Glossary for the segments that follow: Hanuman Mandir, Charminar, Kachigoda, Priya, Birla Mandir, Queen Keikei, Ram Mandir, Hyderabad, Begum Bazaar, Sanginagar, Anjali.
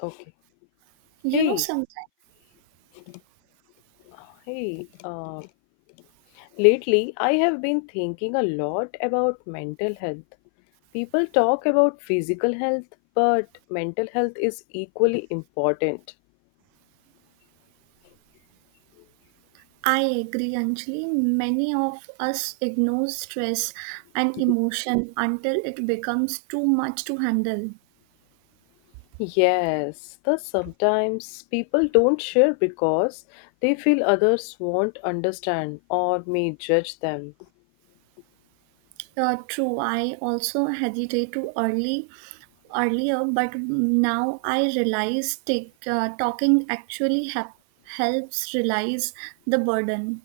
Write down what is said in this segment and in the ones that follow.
Okay. You know, Hey, sometimes hey. Lately, I have been thinking a lot about mental health. People talk about physical health, but mental health is equally important. I agree, Anjali. Many of us ignore stress and emotion until it becomes too much to handle. Yes, the sometimes people don't share because they feel others won't understand or may judge them. True, I also hesitate to early earlier, but now I realize talking actually helps realize the burden,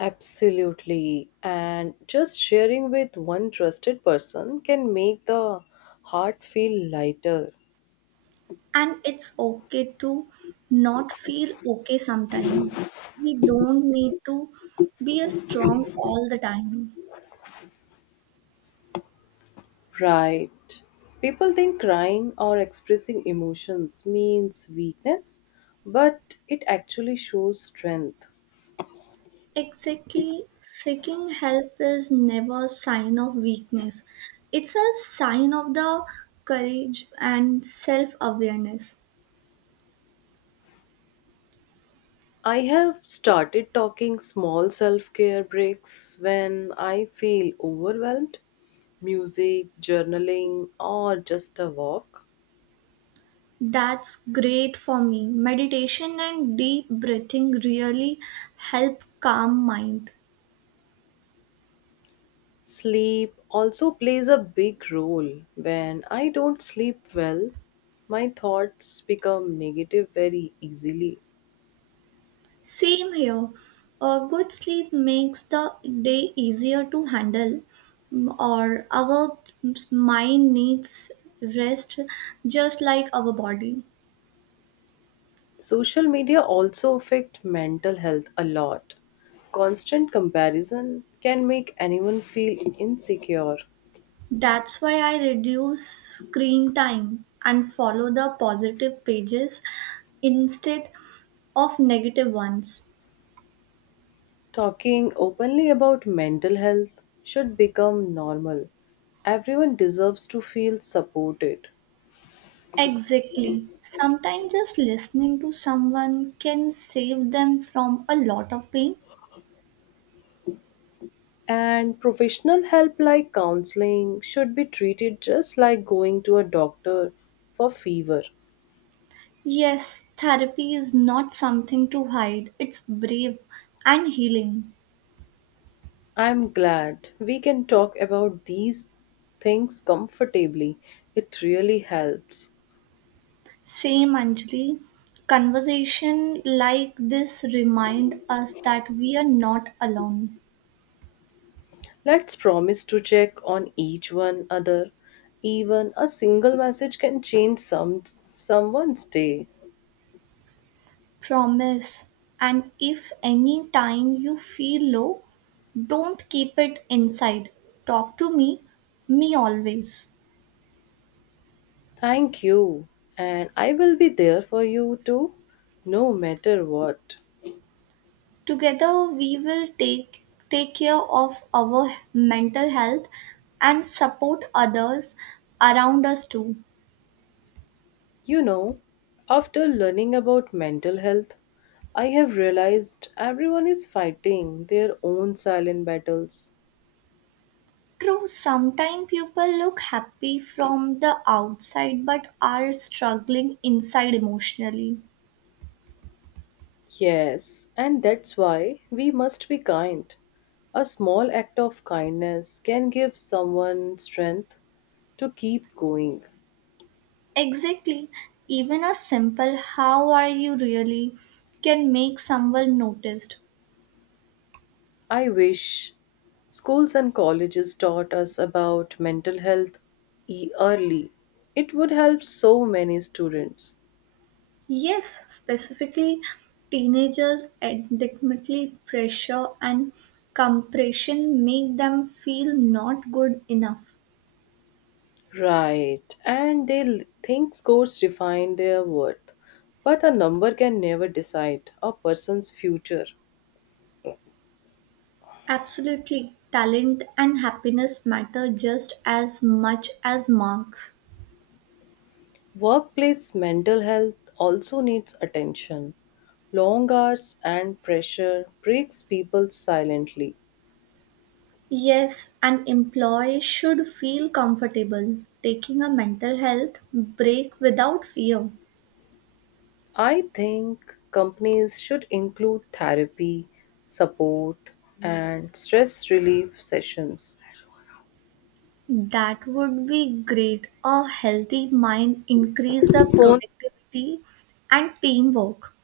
Absolutely. And just sharing with one trusted person can make the heart feel lighter. and it's okay to not feel okay sometimes. We don't need to be a strong all the time. Right. People think crying or expressing emotions means weakness, but it actually shows strength. Exactly. Seeking help is never a sign of weakness. It's a sign of the courage and self-awareness. I have started talking small self care breaks when I feel overwhelmed. Music, journaling, or just a walk. That's great. For me, meditation and deep breathing really help calm mind. Sleep also plays a big role. When I don't sleep well, my thoughts become negative very easily. Same here. A good sleep makes the day easier to handle, or our mind needs rest just like our body. Social media also affect mental health a lot. Constant comparison can make anyone feel insecure. That's why I reduce screen time and follow the positive pages instead of negative ones. Talking openly about mental health should become normal. Everyone deserves to feel supported. Exactly. Sometimes just listening to someone can save them from a lot of pain. And professional help like counseling should be treated just like going to a doctor for fever. Yes, therapy is not something to hide, it's brave and healing. I'm glad we can talk about these things comfortably. It really helps. Same, Anjali. Conversation like this remind us that we are not alone. Let's promise to check on each one other. Even a single message can change someone's day. Promise, and if any time you feel low, don't keep it inside. Talk to me always. Thank you. And I will be there for you too, no matter what. Together we will take care of our mental health and support others around us too. You know, after learning about mental health, I have realized everyone is fighting their own silent battles. True, sometimes people look happy from the outside but are struggling inside emotionally. Yes, and that's why we must be kind. A small act of kindness can give someone strength to keep going. Exactly. Even a simple how are you really can make someone noticed. I wish schools and colleges taught us about mental health early. It would help so many students. Yes, specifically teenagers adequately pressure and compression make them feel not good enough. Right, and they think scores define their worth, but a number can never decide a person's future. Absolutely. Talent and happiness matter just as much as marks. Workplace mental health also needs attention. Long hours and pressure breaks people silently. Yes, an employee should feel comfortable taking a mental health break without fear. I think companies should include therapy, support, and stress relief sessions. That would be great. A healthy mind increase the Phone. productivity and teamwork.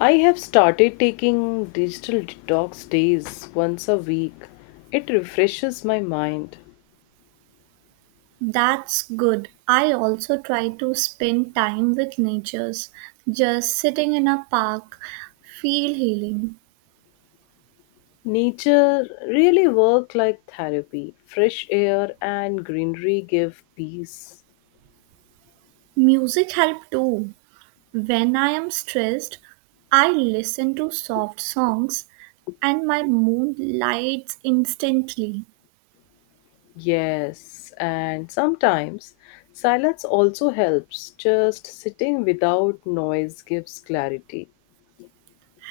I have started taking digital detox days once a week. It refreshes my mind. That's good. I also try to spend time with natures. Just sitting in a park feel healing. Nature really work like therapy. Fresh air and greenery give peace. Music help too. When I am stressed, I listen to soft songs and my mood lights instantly. Yes, and sometimes silence also helps. Just sitting without noise gives clarity.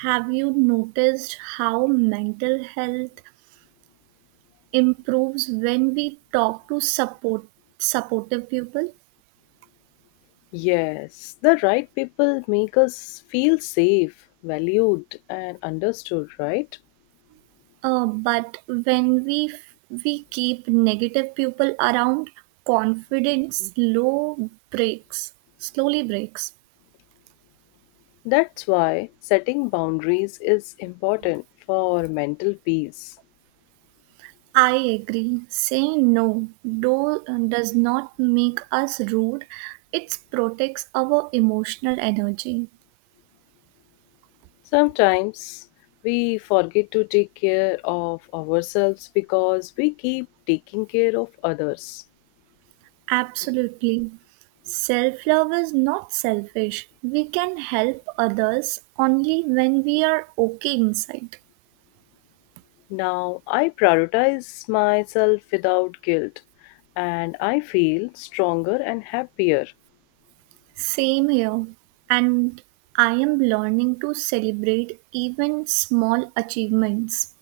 Have you noticed how mental health improves when we talk to supportive people? Yes, the right people make us feel safe, valued, and understood, right? But when we keep negative people around, confidence slowly breaks. That's why setting boundaries is important for mental peace. I agree, saying no does not make us rude, it protects our emotional energy. Sometimes we forget to take care of ourselves because we keep taking care of others. Absolutely. Self love is not selfish. We can help others only when we are okay inside. Now I prioritize myself without guilt and I feel stronger and happier. Same here. And I am learning to celebrate even small achievements.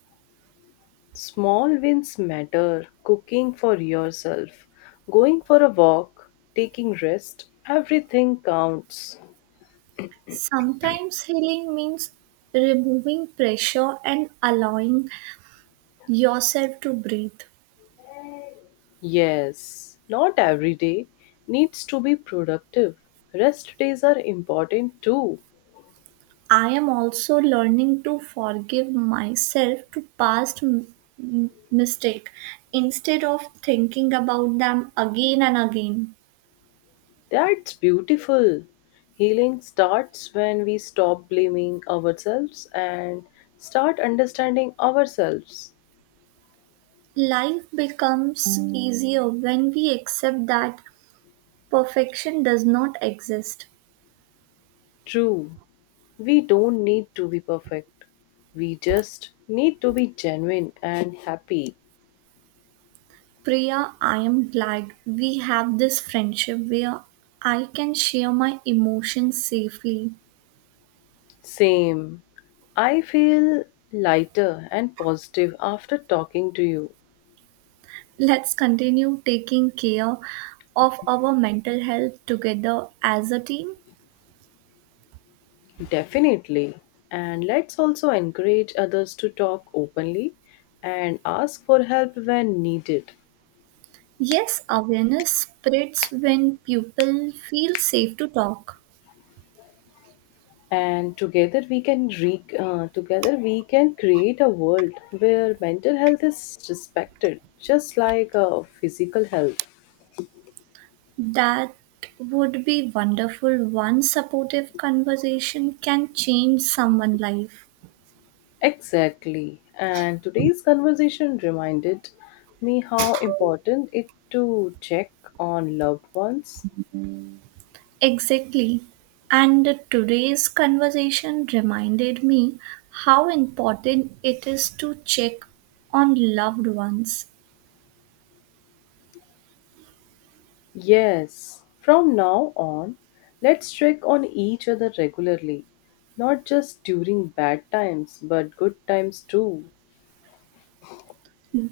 Small wins matter. Cooking for yourself, going for a walk, taking rest, everything counts. Sometimes healing means removing pressure and allowing yourself to breathe. Yes, not every day needs to be productive. Rest days are important too. I am also learning to forgive myself to past mistake instead of thinking about them again and again. That's beautiful. Healing starts when we stop blaming ourselves and start understanding ourselves. Life becomes easier when we accept that perfection does not exist. True. We don't need to be perfect. We just need to be genuine and happy. Priya, I am glad we have this friendship where I can share my emotions safely. Same. I feel lighter and positive after talking to you. Let's continue taking care of our mental health together as a team. Definitely. And let's also encourage others to talk openly and ask for help when needed. Yes, awareness spreads when people feel safe to talk. And together we can create a world where mental health is respected, just like physical health. That would be wonderful. One supportive conversation can change someone's life. Exactly. And today's conversation reminded me how important it to check on loved ones. Exactly. And today's conversation reminded me how important it is to check on loved ones. Yes, from now on, let's check on each other regularly, not just during bad times, but good times too.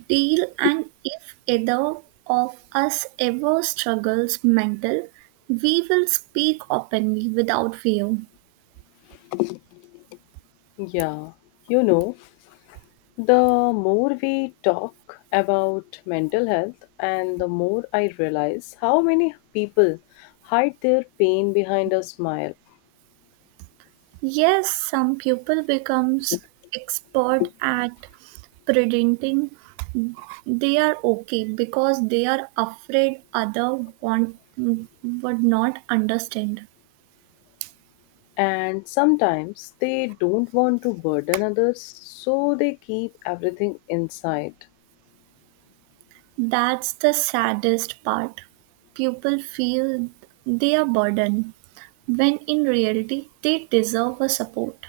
Deal, and if either of us ever struggles mental, we will speak openly without fear. Yeah, you know, the more we talk about mental health, and the more I realize how many people hide their pain behind a smile Yes, some people becomes expert at presenting. They are okay because they are afraid other want would not understand. and sometimes they don't want to burden others, so they keep everything inside. That's the saddest part. People feel they are burdened when in reality they deserve a support.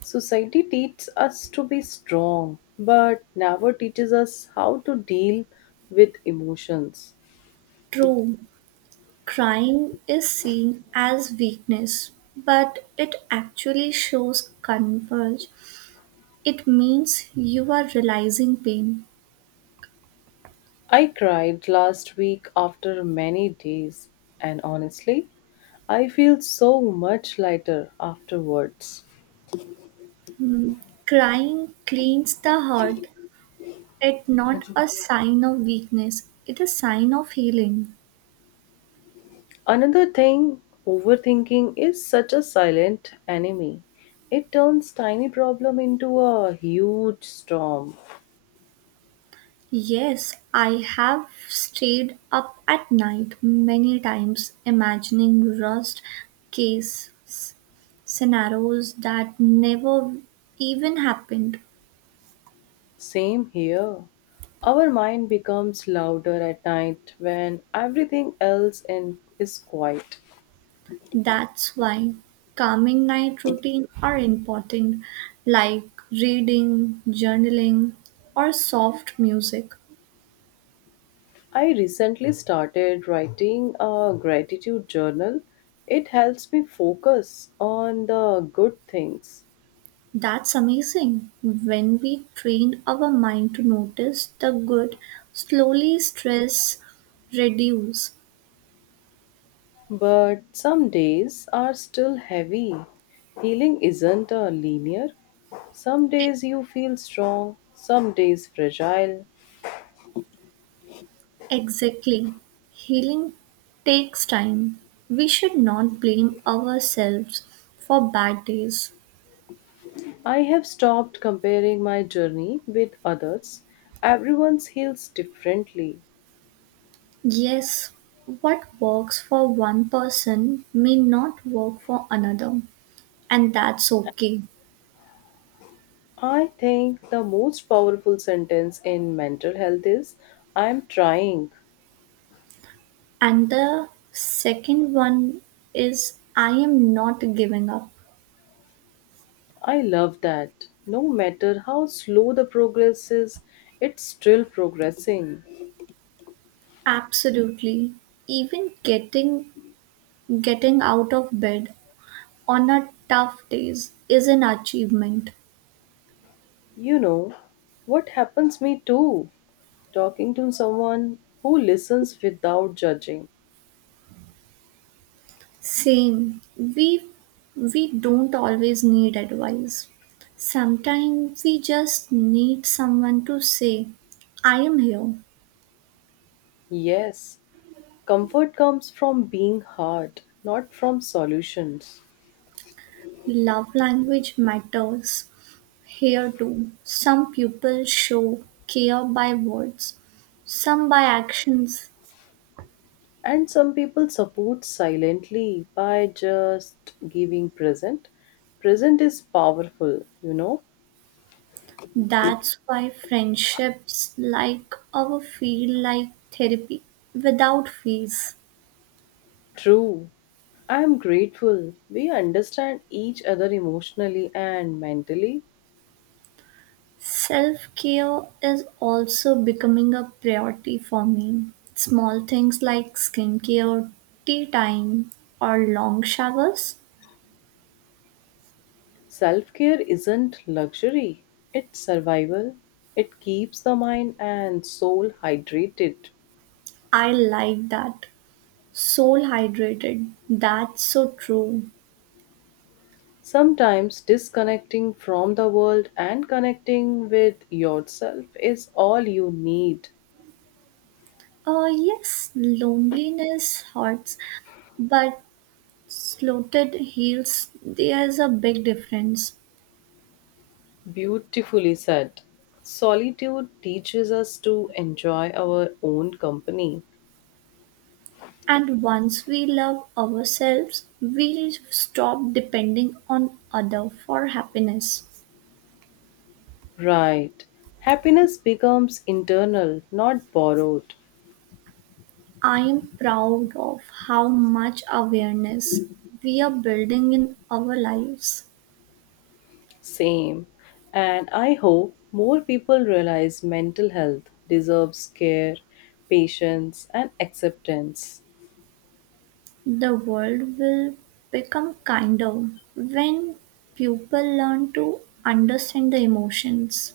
Society teaches us to be strong, but never teaches us how to deal with emotions. True, crying is seen as weakness, but it actually shows converge. It means you are realizing pain. I cried last week after many days, and honestly, I feel so much lighter afterwards. Mm. Crying cleans the heart. It's not a sign of weakness, it's a sign of healing. Another thing, overthinking is such a silent enemy. It turns tiny problem into a huge storm. Yes, I have stayed up at night many times imagining rust case scenarios that never even happened. Same here. Our mind becomes louder at night when everything is quiet. That's why calming night routine are important, like reading, journaling or soft music. I recently started writing a gratitude journal. It helps me focus on the good things. That's amazing. When we train our mind to notice the good, slowly stress reduce. But some days are still heavy. Healing isn't a linear. Some days you feel strong, some days fragile. Exactly. Healing takes time. We should not blame ourselves for bad days. I have stopped comparing my journey with others. Everyone's heals differently. Yes, what works for one person may not work for another, and that's okay. I think the most powerful sentence in mental health is I am trying. And the second one is, I am not giving up. I love that. No matter how slow the progress is, it's still progressing. Absolutely. Even getting out of bed on a tough days is an achievement. You know, what happens me too, talking to someone who listens without judging. Same. We don't always need advice. Sometimes we just need someone to say, I am here. Yes, comfort comes from being heard, not from solutions. Love language matters here too. Some people show care by words, some by actions. And some people support silently by just giving present. Present is powerful, you know. That's why friendships like our feel like therapy without fees. True. I am grateful. We understand each other emotionally and mentally. Self care is also becoming a priority for me. Small things like skincare, tea time, or long showers. Self care isn't luxury, it's survival. It keeps the mind and soul hydrated. I like that. Soul hydrated. That's so true. Sometimes disconnecting from the world and connecting with yourself is all you need. Yes, loneliness hurts, but slotted heals. There's a big difference. Beautifully said. Solitude teaches us to enjoy our own company. And once we love ourselves, we stop depending on other for happiness. Right. Happiness becomes internal, not borrowed. I am proud of how much awareness we are building in our lives. Same. And I hope more people realize mental health deserves care, patience, and acceptance. The world will become kinder when people learn to understand the emotions.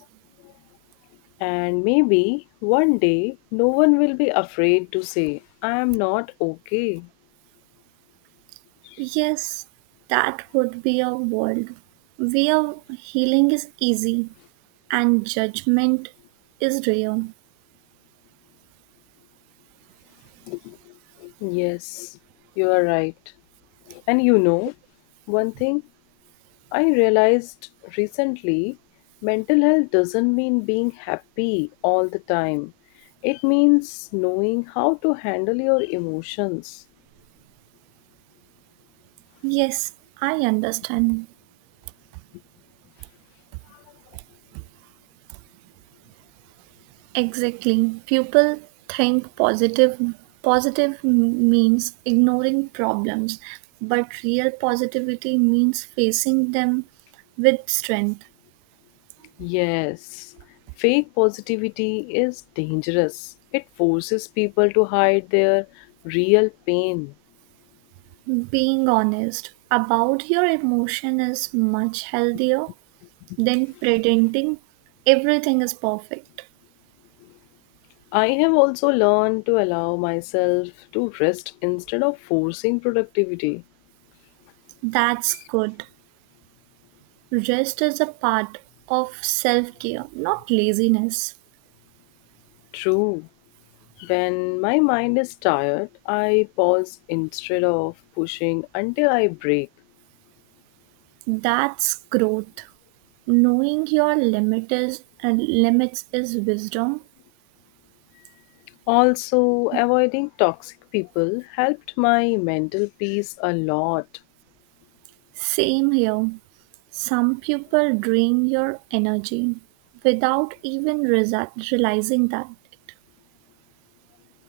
And maybe one day no one will be afraid to say, I am not okay. Yes, that would be a world where healing is easy and judgment is rare. Yes, you are right. And you know, one thing I realized recently mental health doesn't mean being happy all the time, it means knowing how to handle your emotions. Yes, I understand. Exactly. People think positive means ignoring problems, but real positivity means facing them with strength. Yes, fake positivity is dangerous. It forces people to hide their real pain. Being honest about your emotion is much healthier than pretending everything is perfect. I have also learned to allow myself to rest instead of forcing productivity. That's good. Rest is a part of self care, not laziness. True. When my mind is tired, I pause instead of pushing until I break. That's growth. Knowing your and limits is wisdom. Also, avoiding toxic people helped my mental peace a lot. Same here. Some people drain your energy without even realizing that.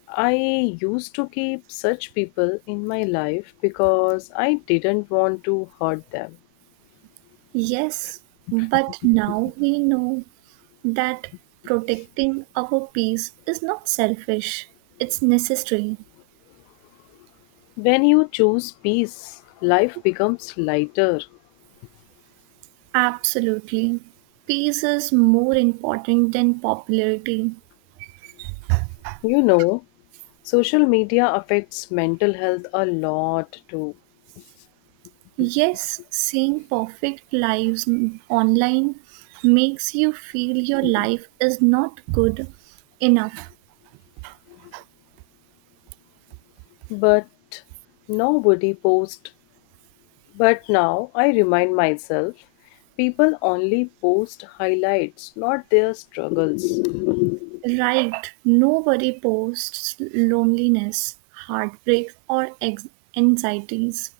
I used to keep such people in my life because I didn't want to hurt them. Yes, but now we know that protecting our peace is not selfish, it's necessary. When you choose peace, life becomes lighter. Absolutely. Peace is more important than popularity. You know, social media affects mental health a lot too. Yes, seeing perfect lives online makes you feel your life is not good enough. But nobody posts. But now I remind myself people only post highlights, not their struggles. Right, nobody posts loneliness, heartbreak, or anxieties.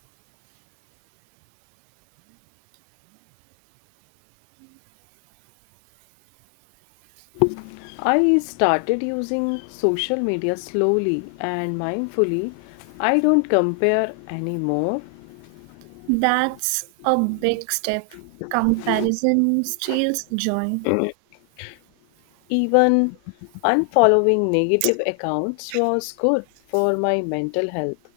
I started using social media slowly and mindfully. I don't compare anymore. That's a big step. Comparison steals joy. Even unfollowing negative accounts was good for my mental health.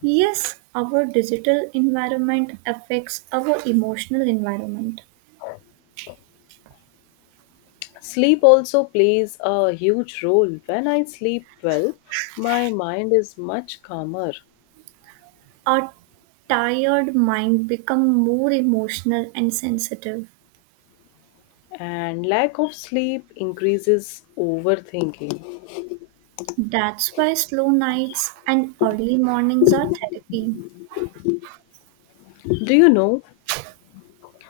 Yes, our digital environment affects our emotional environment. Sleep also plays a huge role. When I sleep well, my mind is much calmer, A tired mind becomes more emotional and sensitive. and lack of sleep increases overthinking. That's why slow nights and early mornings are therapy. Do you know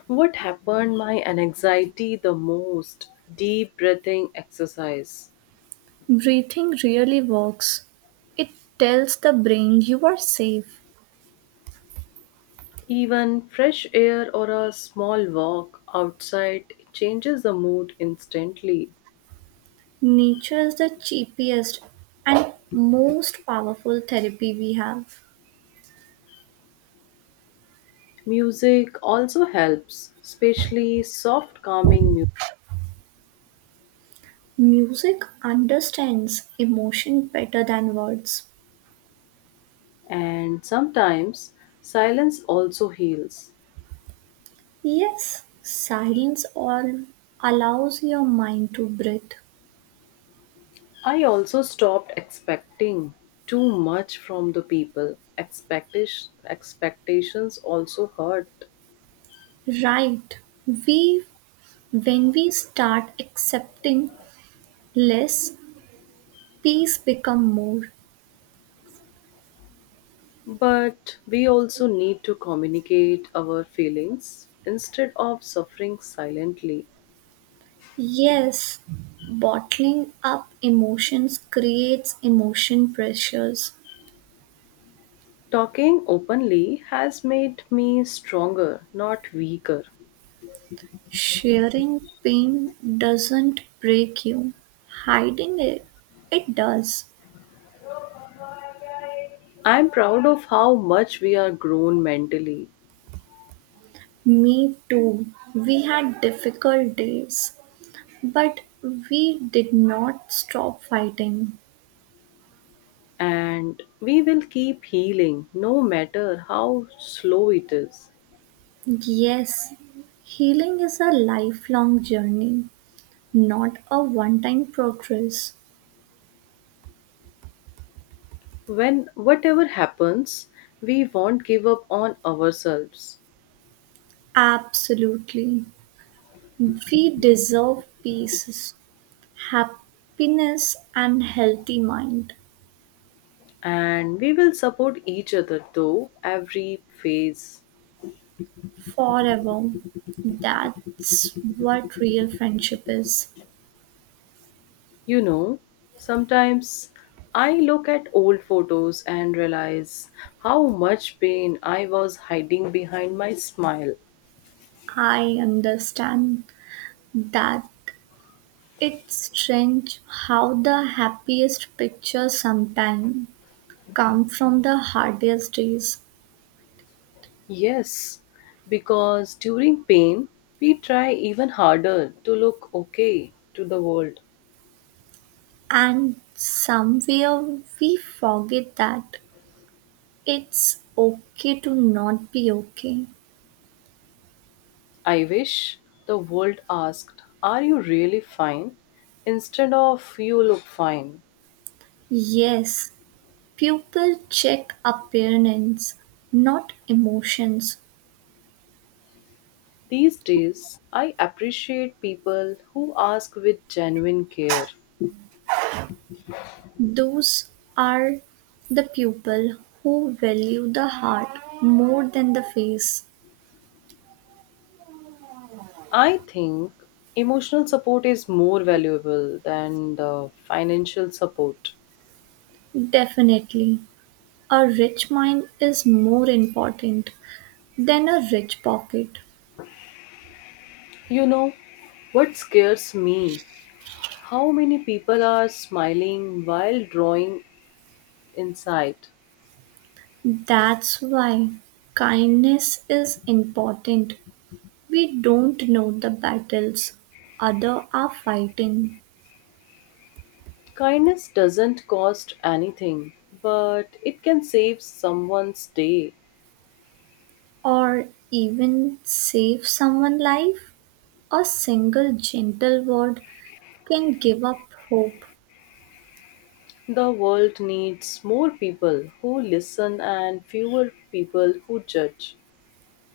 what happened my anxiety the most? Deep breathing exercise. Breathing really works. It tells the brain you are safe. Even fresh air or a small walk outside changes the mood instantly. Nature is the cheapest and most powerful therapy we have. Music also helps, especially soft calming music. Music understands emotion better than words. And sometimes silence also heals. Yes, silence allows your mind to breathe. I also stopped expecting too much from the people. Expectations also hurt. Right. We When we start accepting less, peace become more. But we also need to communicate our feelings instead of suffering silently. Yes, bottling up emotions creates emotion pressures. Talking openly has made me stronger, not weaker. Sharing pain doesn't break you. Hiding it, it does. I'm proud of how much we are grown mentally, Me too. We had difficult days. But we did not stop fighting. and we will keep healing no matter how slow it is. Yes, healing is a lifelong journey, not a one time progress. When whatever happens, we won't give up on ourselves, Absolutely. We deserve peace, happiness, and healthy mind and we will support each other through every phase. forever. That's what real friendship is. You know, sometimes I look at old photos and realize how much pain I was hiding behind my smile. I understand that. It's strange how the happiest picture sometimes come from the hardest days, Yes, because during pain, we try even harder to look okay to the world. and somewhere we forget that it's okay to not be okay. I wish the world asked, "Are you really fine?" instead of "You look fine." Yes, people check appearance, not emotions. These days, I appreciate people who ask with genuine care. Those are the people who value the heart more than the face. I think emotional support is more valuable than the financial support. Definitely, a rich mind is more important than a rich pocket. You know, what scares me? How many people are smiling while drawing inside? That's why kindness is important. We don't know the battles others are fighting, Kindness doesn't cost anything, but it can save someone's day. or even save someone's life. A single gentle word can give up hope. The world needs more people who listen and fewer people who judge.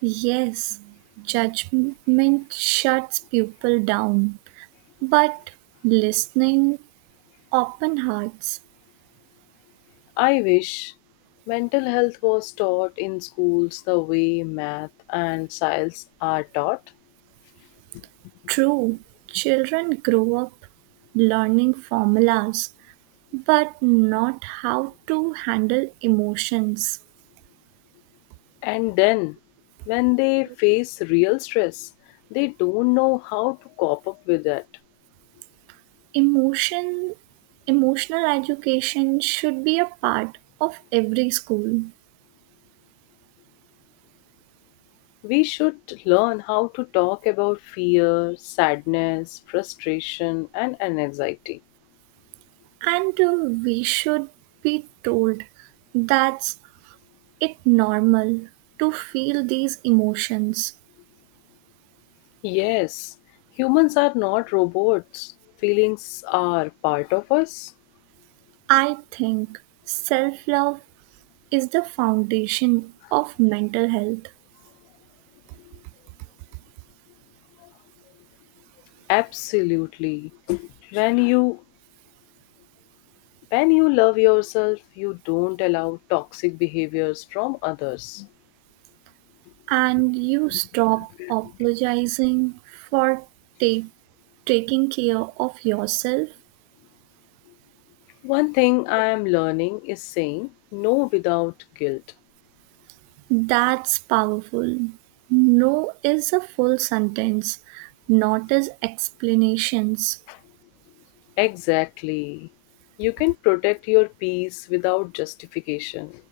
Yes, judgment shuts people down, but listening open hearts. I wish mental health was taught in schools the way math and science are taught. True, children grow up learning formulas but not how to handle emotions. And then, when they face real stress, they don't know how to cope up with it. Emotion, Emotional education should be a part of every school, We should learn how to talk about fear, sadness, frustration, and anxiety. and we should be told that it normal to feel these emotions. Yes, humans are not robots. Feelings are part of us. I think self love is the foundation of mental health. Absolutely. When you When you love yourself, you don't allow toxic behaviors from others. And you stop apologizing for take, taking care of yourself. One thing I am learning is saying no without guilt. That's powerful. No is a full sentence, not as explanations. Exactly. You can protect your peace without justification.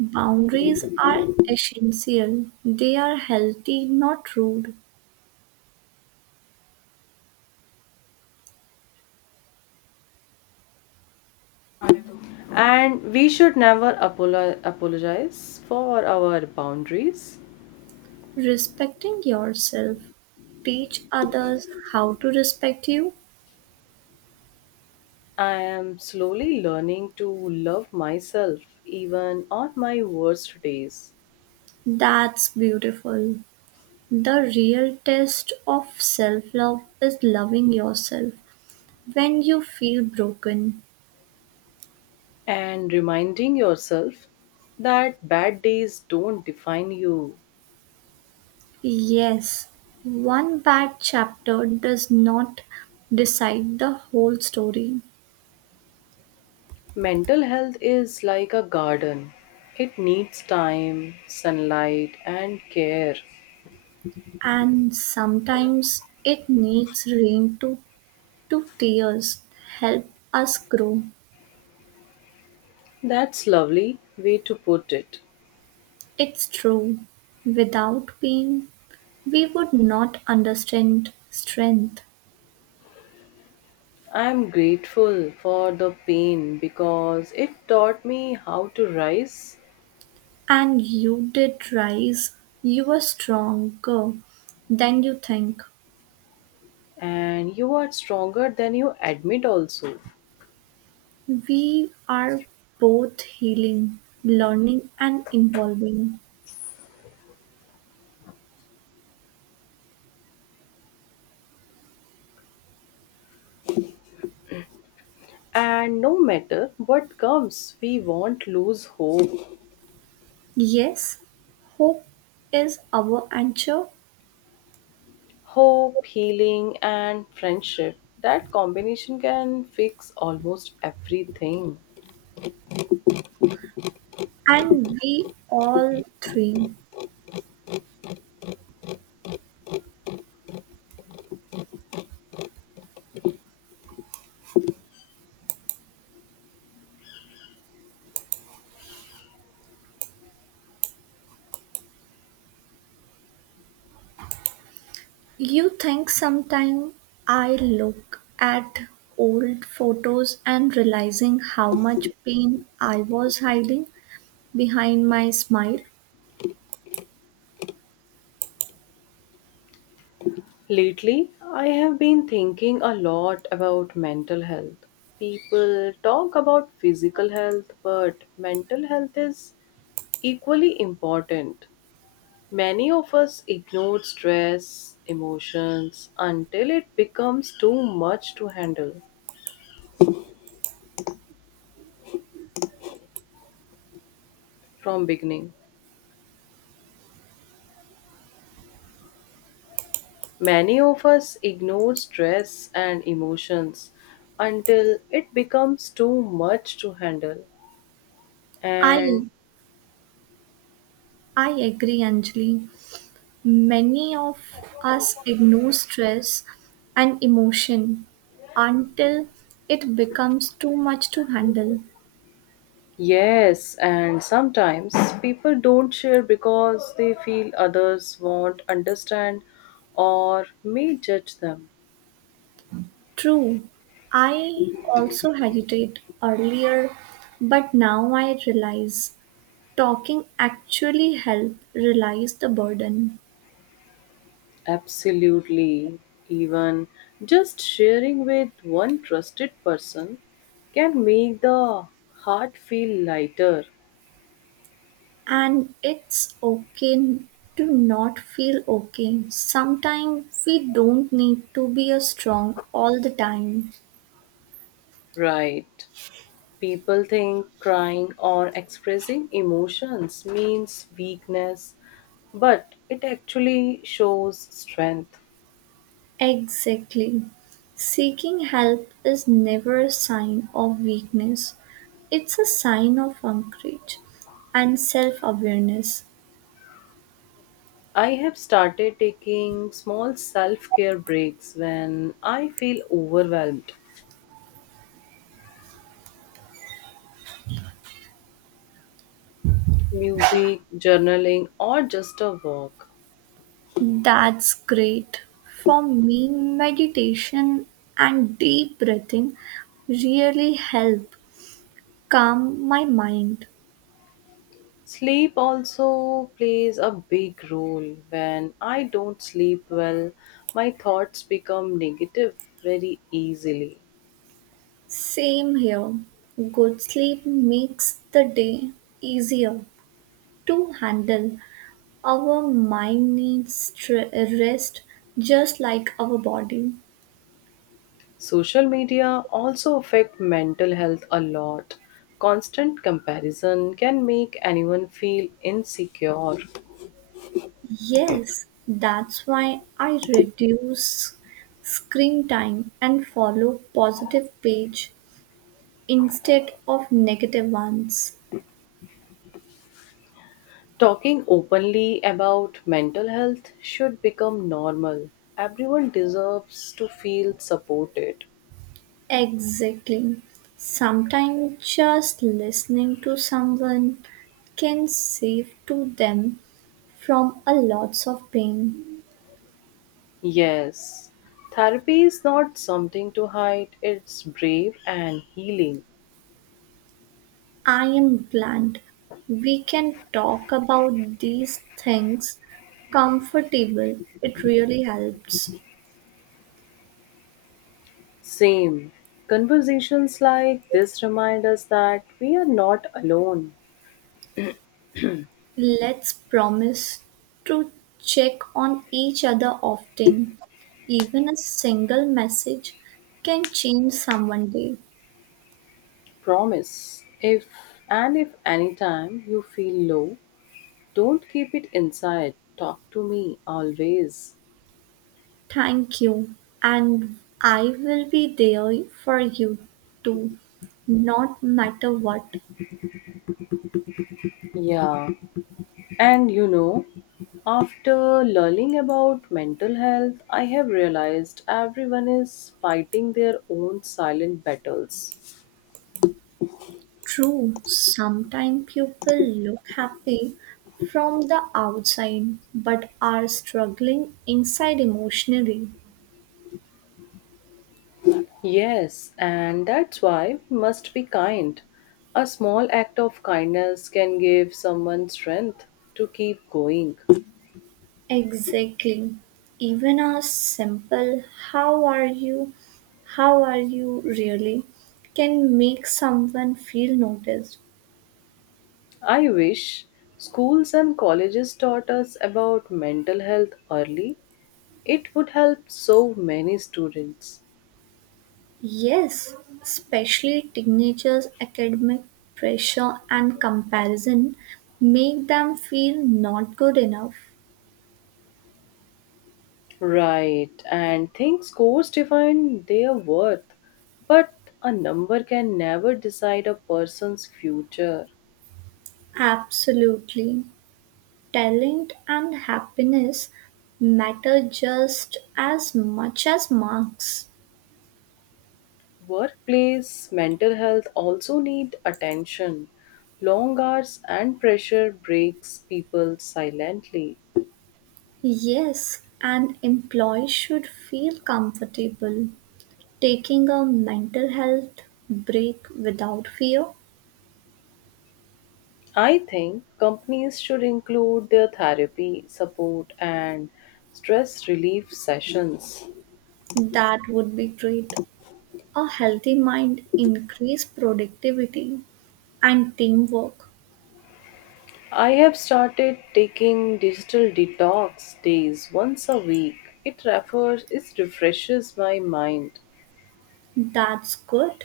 Boundaries are essential, they are healthy, not rude. And we should never apologize for our boundaries. Respecting yourself, teach others how to respect you. I am slowly learning to love myself even on my worst days. That's beautiful. The real test of self-love is loving yourself when you feel broken. And reminding yourself that bad days don't define you. Yes, one bad chapter does not decide the whole story, Mental health is like a garden, it needs time, sunlight, and care. and sometimes it needs rain to tears help us grow. That's lovely way to put it. It's true. Without pain, we would not understand strength. I'm grateful for the pain because it taught me how to rise, And you did rise, you were stronger than you think. and you are stronger than you admit also. We are both healing, learning, and evolving. And no matter what comes, we won't lose hope. Yes, hope is our anchor, Hope, healing, and friendship. That combination can fix almost everything. and we all three. You think sometimes I look at old photos and realizing how much pain I was hiding behind my smile? Lately, I have been thinking a lot about mental health. People talk about physical health, but mental health is equally important. Many of us ignore stress, emotions until it becomes too much to handle from beginning. Many of us ignore stress and emotions until it becomes too much to handle. I And I agree, Anjali. Many of us ignore stress and emotion until it becomes too much to handle. yes, and sometimes people don't share because they feel others won't understand or may judge them. True, I also hesitate earlier, but now I realize talking actually helps realize the burden. Absolutely. Even just sharing with one trusted person can make the heart feel lighter. And it's okay to not feel okay. Sometimes we don't need to be a strong all the time. Right. People think crying or expressing emotions means weakness, but it actually shows strength. Exactly. Seeking help is never a sign of weakness, it's a sign of courage and self awareness. I have started taking small self care breaks when I feel overwhelmed. Music, journaling, or just a walk. That's great. For me, meditation and deep breathing really help calm my mind. Sleep also plays a big role. When I don't sleep well, my thoughts become negative very easily. Same here. Good sleep makes the day easier to handle. Our mind needs rest just like our body. Social media also affect mental health a lot. Constant comparison can make anyone feel insecure. Yes, that's why I reduce screen time and follow positive page instead of negative ones. Talking openly about mental health should become normal. Everyone deserves to feel supported. Exactly. Sometimes just listening to someone can save to them from a lots of pain. Yes, therapy is not something to hide, it's brave and healing. I am glad we can talk about these things comfortable. It really helps. Same. Conversations like this remind us that we are not alone. Let's promise to check on each other often. Even a single message can change someone day. Promise, if And if anytime you feel low, don't keep it inside. Talk to me always. Thank you. And I will be there for you too, not matter what. Yeah, and you know, after learning about mental health, I have realized everyone is fighting their own silent battles. True, sometimes people look happy from the outside but are struggling inside emotionally. Yes, and that's why we must be kind. A small act of kindness can give someone strength to keep going. Exactly. Even a simple how are you, how are you really can make someone feel noticed. I wish schools and colleges taught us about mental health early. It would help so many students. Yes, especially teenagers' academic pressure and comparison make them feel not good enough. Right, and think scores define their worth, but a number can never decide a person's future. Absolutely. Talent and happiness matter just as much as marks. Workplace mental health also need attention. Long hours and pressure breaks people silently. Yes, an employee should feel comfortable taking a mental health break without fear. I think companies should include their therapy, support, and stress relief sessions. That would be great. A healthy mind increase productivity and teamwork. I have started taking digital detox days once a week. It refreshes my mind. That's good.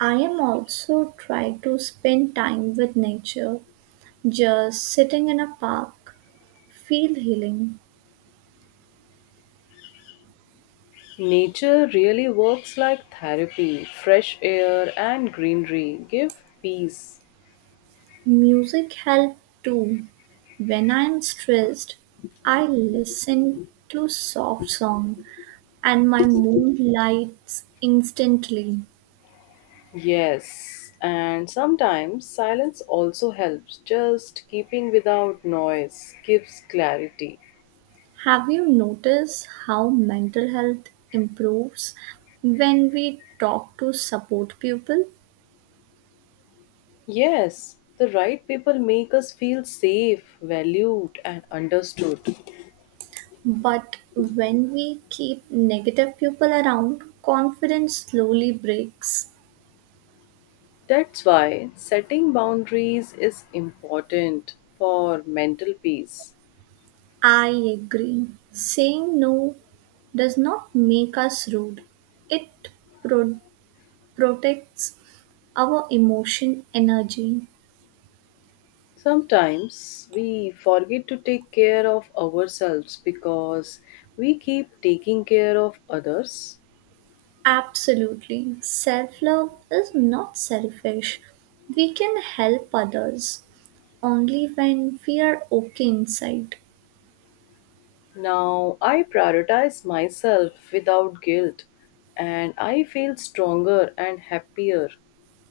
I am also try to spend time with nature, just sitting in a park. Feel healing. Nature really works like therapy. Fresh air and greenery give peace. Music helped too; when I'm stressed, I listen to soft song and my mood lights instantly. Yes, and sometimes silence also helps. Just keeping without noise gives clarity. Have you noticed how mental health improves when we talk to support people? Yes, the right people make us feel safe, valued, and understood. But when we keep negative people around, confidence slowly breaks. That's why setting boundaries is important for mental peace. I agree. Saying no does not make us rude, it pro- protects our emotion energy. Sometimes we forget to take care of ourselves because we keep taking care of others. Absolutely. Self love is not selfish. We can help others only when we are okay inside. Now I prioritize myself without guilt and I feel stronger and happier.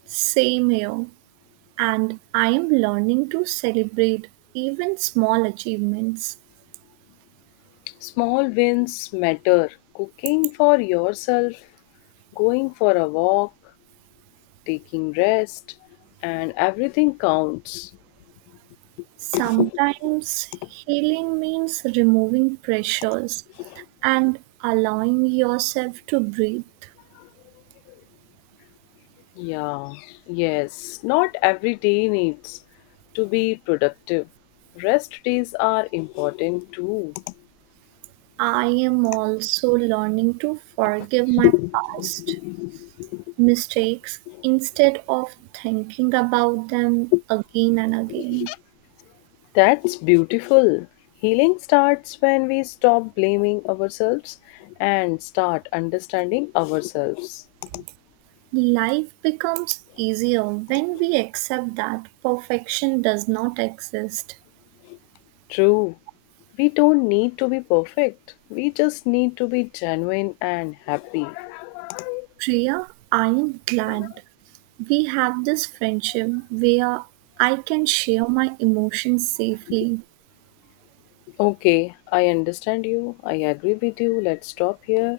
Same here. And I am learning to celebrate even small achievements. Small wins matter. Cooking for yourself, going for a walk, taking rest, and everything counts. Sometimes healing means removing pressures and allowing yourself to breathe. Yeah, yes, not every day needs to be productive. Rest days are important too. I am also learning to forgive my past mistakes instead of thinking about them again and again. That's beautiful. Healing starts when we stop blaming ourselves and start understanding ourselves. Life becomes easier when we accept that perfection does not exist. True. We don't need to be perfect. We just need to be genuine and happy. Priya, I am glad we have this friendship where I can share my emotions safely. Okay, I understand you. I agree with you. Let's stop here.